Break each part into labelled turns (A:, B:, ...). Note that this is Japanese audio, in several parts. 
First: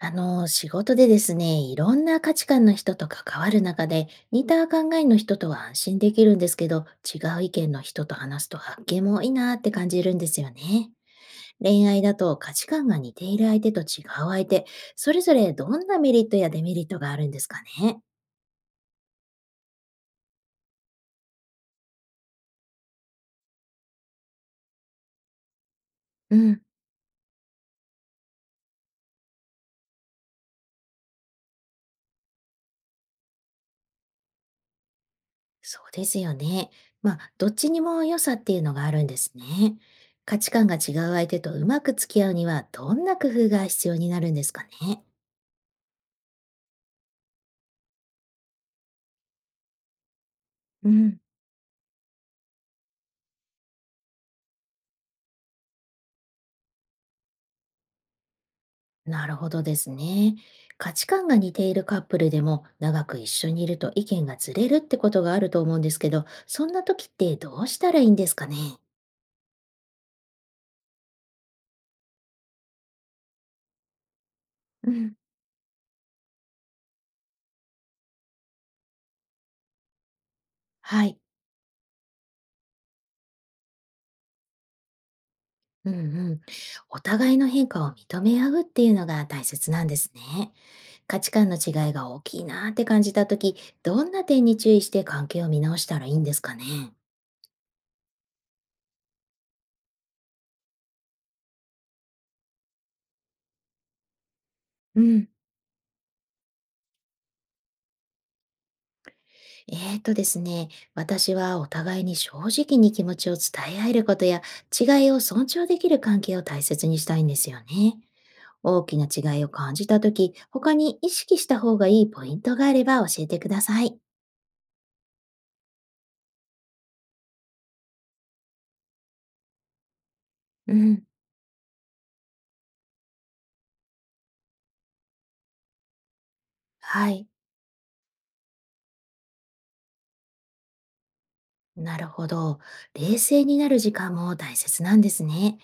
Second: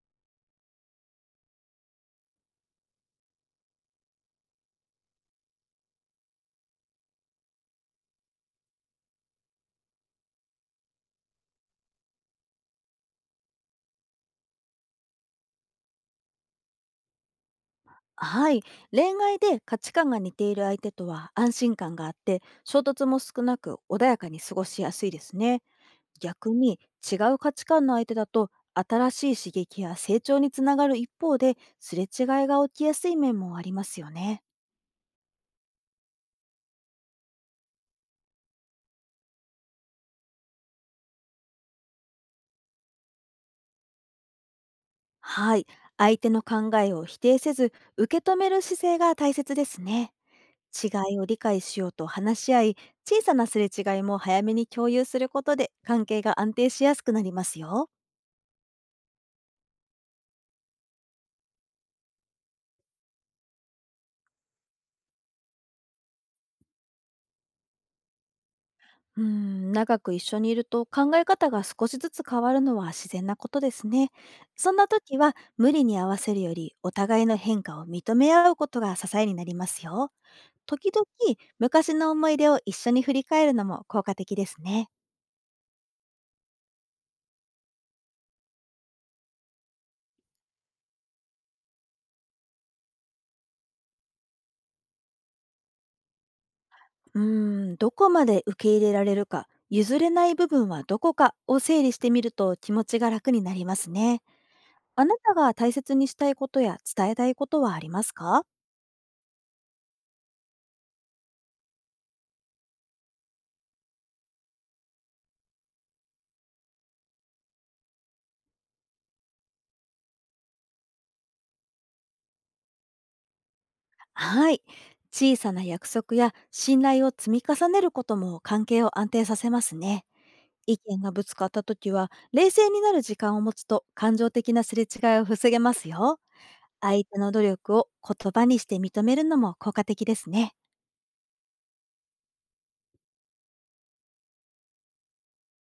A: あの、仕事でですね、いろんな価値観の人と関わる中で、似た考えの人とは安心できるんですけど、違う意見の人と話すと発見もいいなって感じるんですよね。恋愛だと価値観が似ている相手と違う相手、それぞれどんなメリットやデメリットがあるんですかね。
B: はい。恋愛で価値観が似ている相手とは安心感があって、衝突も少なく穏やかに過ごしやすいですね。
A: う
B: 逆
A: ん、
B: に違う価値観の相手だと、新しい刺激や成長につながる一方で、すれ違いが起きやすい面もありますよね。
A: そうですよね。まあ、どっちにも良さっていうのがあるんですね。価値観が違う相手とうまく付き合うには、どんな工夫が必要になるんですかね。
B: はい。相手の考えを否定せず、受け止める姿勢が大切ですね。
A: う
B: 違い
A: ん。
B: を理解しようと話し合い、小さなすれ違いも早めに共有することで関係が安定しやすくなりますよ。
A: なるほどですね。価値観が似ているカップルでも長く一緒にいると意見がずれるってことがあると思うんですけど、そんな時ってどうしたらいいんですかね。
B: うん、長く一緒にいると考え方が少しずつ変わるのは自然なことですね。そんな
A: うん、
B: 時は無理に合わせるよりお互いの変化を認め合うことが支えになりますよ。時
A: は
B: 々
A: い。
B: 昔の思い出を一緒に振り返るのも効果的ですね。
A: うんうん。お互いの変化を認め合うっていうのが大切なんですね。価値観の違いが大きいなって感じた時、どんな点に注意して関係を見直したらいいんですかね。
B: うーん、どこまで受け入れられるか、譲れない部分はどこかを整理してみると気持ちが楽になりますね。
A: う
B: あな
A: ん。
B: たが大切にしたいことや伝えたいことはありますか？
A: えーとですね、私はお互いに正直に気持ちを伝え合えることや違いを尊重できる関係を大切にしたいんですよね。大きな違いを感じたとき、他に意識した方がいいポイントがあれば教えてください。
B: はい。小さな約束や信頼を積み重ねることも関係を安定させますね。
A: う
B: 意見
A: ん、
B: がぶつかった時は、冷静になる時間を持つと感情的なすれ違いを防げますよ。相
A: は
B: 手
A: い、
B: の努力を言葉にして認めるのも効果的ですね。
A: なるほど。冷静になる時間も大切なんですね。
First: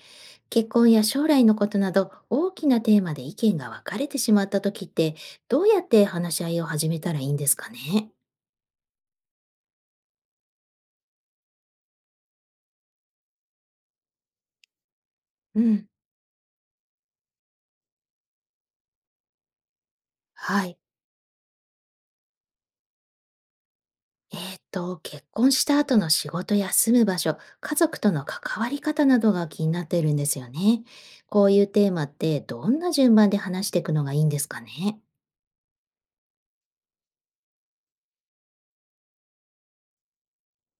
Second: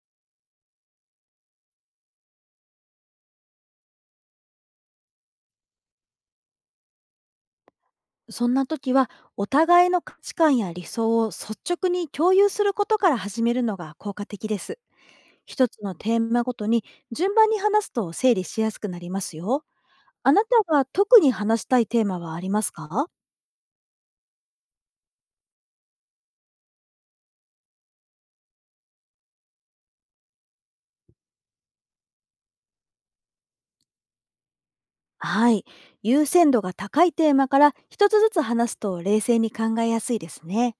A: 結婚や将来のことなど大きなテーマで意見が分かれてしまったときって、どうやって話し合いを始めたらいいんですかね。
B: そんな時は、お互いの価値観や理想を率直に共有することから始めるのが効果的です。
A: う
B: 一つ
A: ん、
B: のテーマごとに順番に話すと整理しやすくなりますよ。あなた
A: はい。
B: が特に話したいテーマはありますか？
A: 結婚した後の仕事や住む場所、家族との関わり方などが気になっているんですよね。こういうテーマってどんな順番で話していくのがいいんですかね。
B: はい。優先度が高いテーマから一つずつ話すと冷静に考えやすいですね。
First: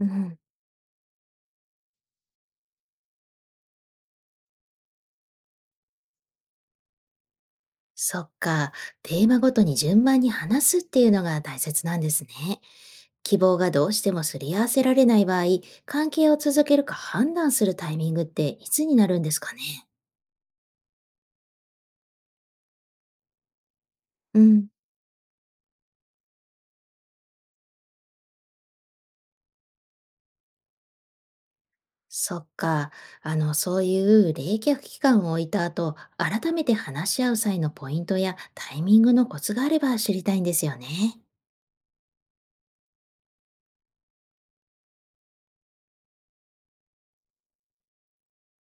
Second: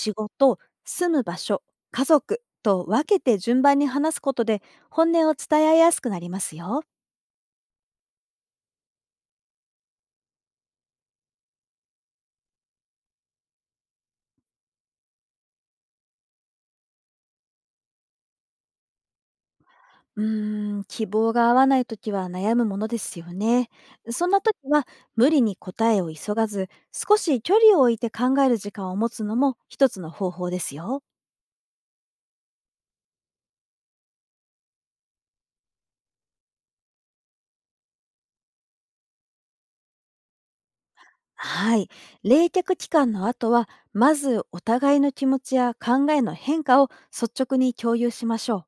A: うん、
B: 事、住む場所、家族と分けて順番に話すことで本音を伝え合いやすくなりますよ。
A: そっか、テーマごとに順番に話すっていうのが大切なんですね。希望がどうしてもすり合わせられない場合、関係を続けるか判断するタイミングっていつになるんですかね。
B: うーん、希望が合わないときは悩むものですよね。そん
A: う
B: なとき
A: ん。
B: は無理に答えを急がず、少し距離を置いて考える時間を持つのも一つの方法ですよ。
A: そっか。あの、そういう冷却期間を置いた後、改めて話し合う際のポイントやタイミングのコツがあれば知りたいんですよね。
B: はい。冷却期間の後は、まずお互いの気持ちや考えの変化を率直に共有しましょ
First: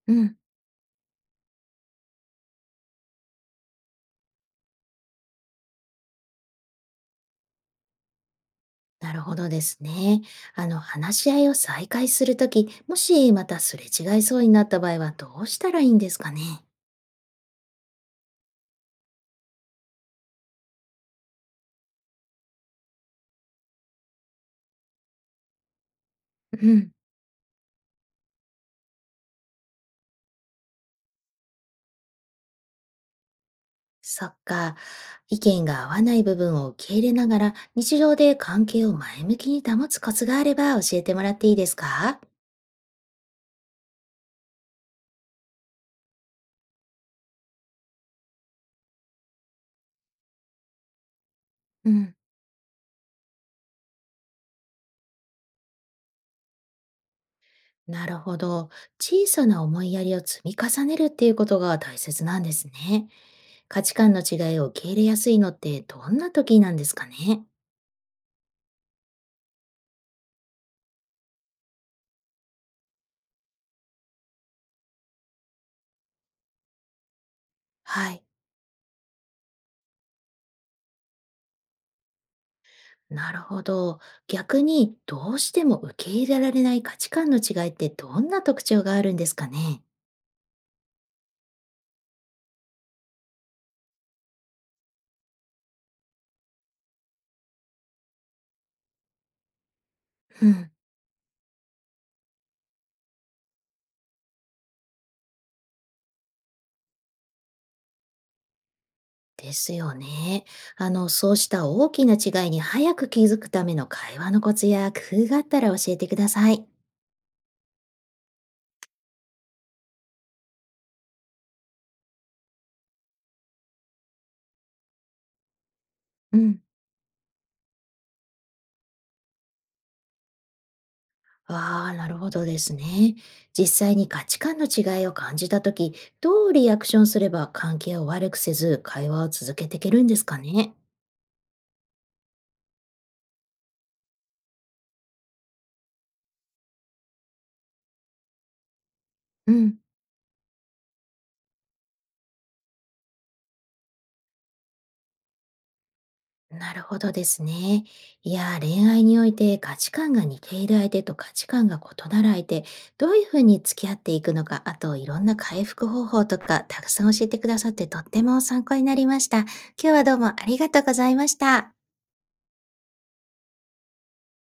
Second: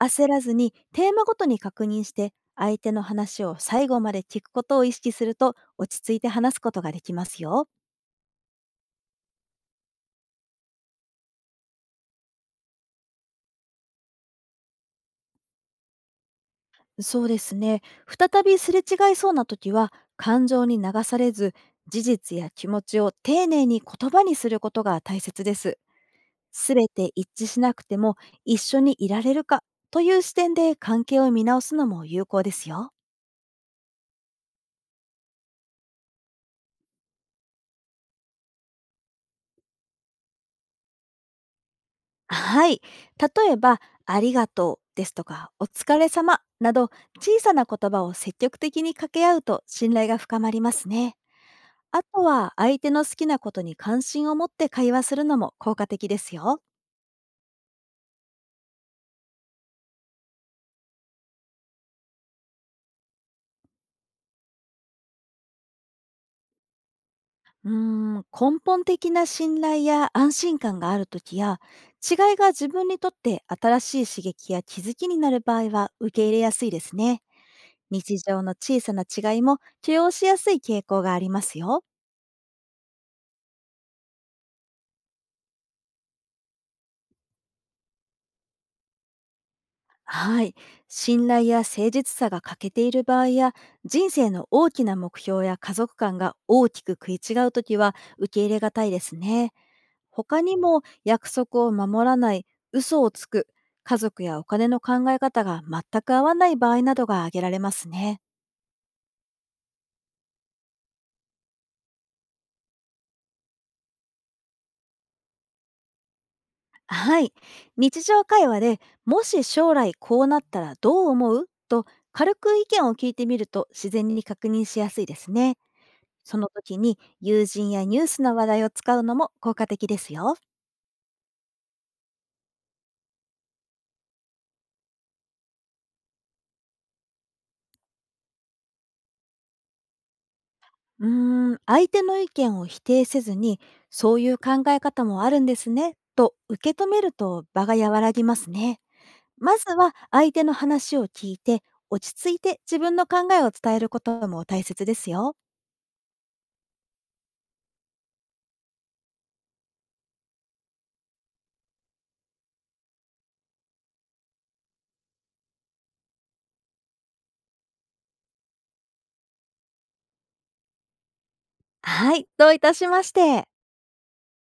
B: う。
A: う
B: 焦
A: ん、
B: らずにテーマごとに確認して、相手の話を最後まで聞くことを意識すると、落ち着いて話すことができますよ。
A: なるほどですね。あの、話し合いを再開するとき、もしまたすれ違いそうになった場合はどうしたらいいんですかね。
B: そうですね。再びすれ違いそうな時は、感情に流されず、事実や気持ちを丁寧に言葉にすることが大切です。
A: う
B: すべ
A: ん、
B: て一致しなくても一緒にいられるかという視点で関係を見直すのも有効ですよ。
A: そっか。意見が合わない部分を受け入れながら、日常で関係を前向きに保つコツがあれば教えてもらっていいですか。
B: はい。例えば、ありがとうですとか、お疲れ様など小さな言葉を積極的に掛け合うと信頼が深まりますね。
A: う
B: あ
A: ん。
B: とは相手の好きなことに関心を持って会話するのも効果的ですよ。
A: なるほど。小さな思いやりを積み重ねるっていうことが大切なんですね。価値観の違いを受け入れやすいのってどんな時なんですかね。
B: うーん、根本的な信頼や安心感があるときや、違いが自分にとって新しい刺激や気づきになる場合は受け入れやすいですね。
A: は
B: 日
A: い。
B: 常の小さな違いも許容しやすい傾向がありますよ。
A: なるほど。逆にどうしても受け入れられない価値観の違いってどんな特徴があるんですかね。
B: はい。信頼や誠実さが欠けている場合や、人生の大きな目標や家族観が大きく食い違うときは受け入れがたいですね。他
A: う
B: に
A: ん。
B: も約束を守らない、嘘をつく、家族やお金の考え方が全く合わない場合などが挙げられますね。
A: ですよね。あの、そうした大きな違いに早く気づくための会話のコツや工夫があったら教えてください。
B: はい。日常会話でもし将来こうなったらどう思うと軽く意見を聞いてみると自然に確認しやすいですね。そ
A: う
B: の
A: ん。
B: 時に友人やニュースの話題を使うのも効果的ですよ。
A: ああ、なるほどですね。実際に価値観の違いを感じたとき、どうリアクションすれば関係を悪くせず会話を続けていけるんですかね。
B: うーん、相手の意見を否定せずにそういう考え方もあるんですねと受け止めると場が和らぎますね。
A: う
B: まず
A: ん、
B: は相手の話を聞いて、落ち着いて自分の考えを伝えることも大切ですよ。
A: なるほどですね。いやー、恋愛において価値観が似ている相手と価値観が異なる相手、どういうふうに付き合っていくのか、あといろんな回復方法とかたくさん教えてくださってとっても参考になりました。今日はどうもありがとうございました。
B: はい、どういたしまして。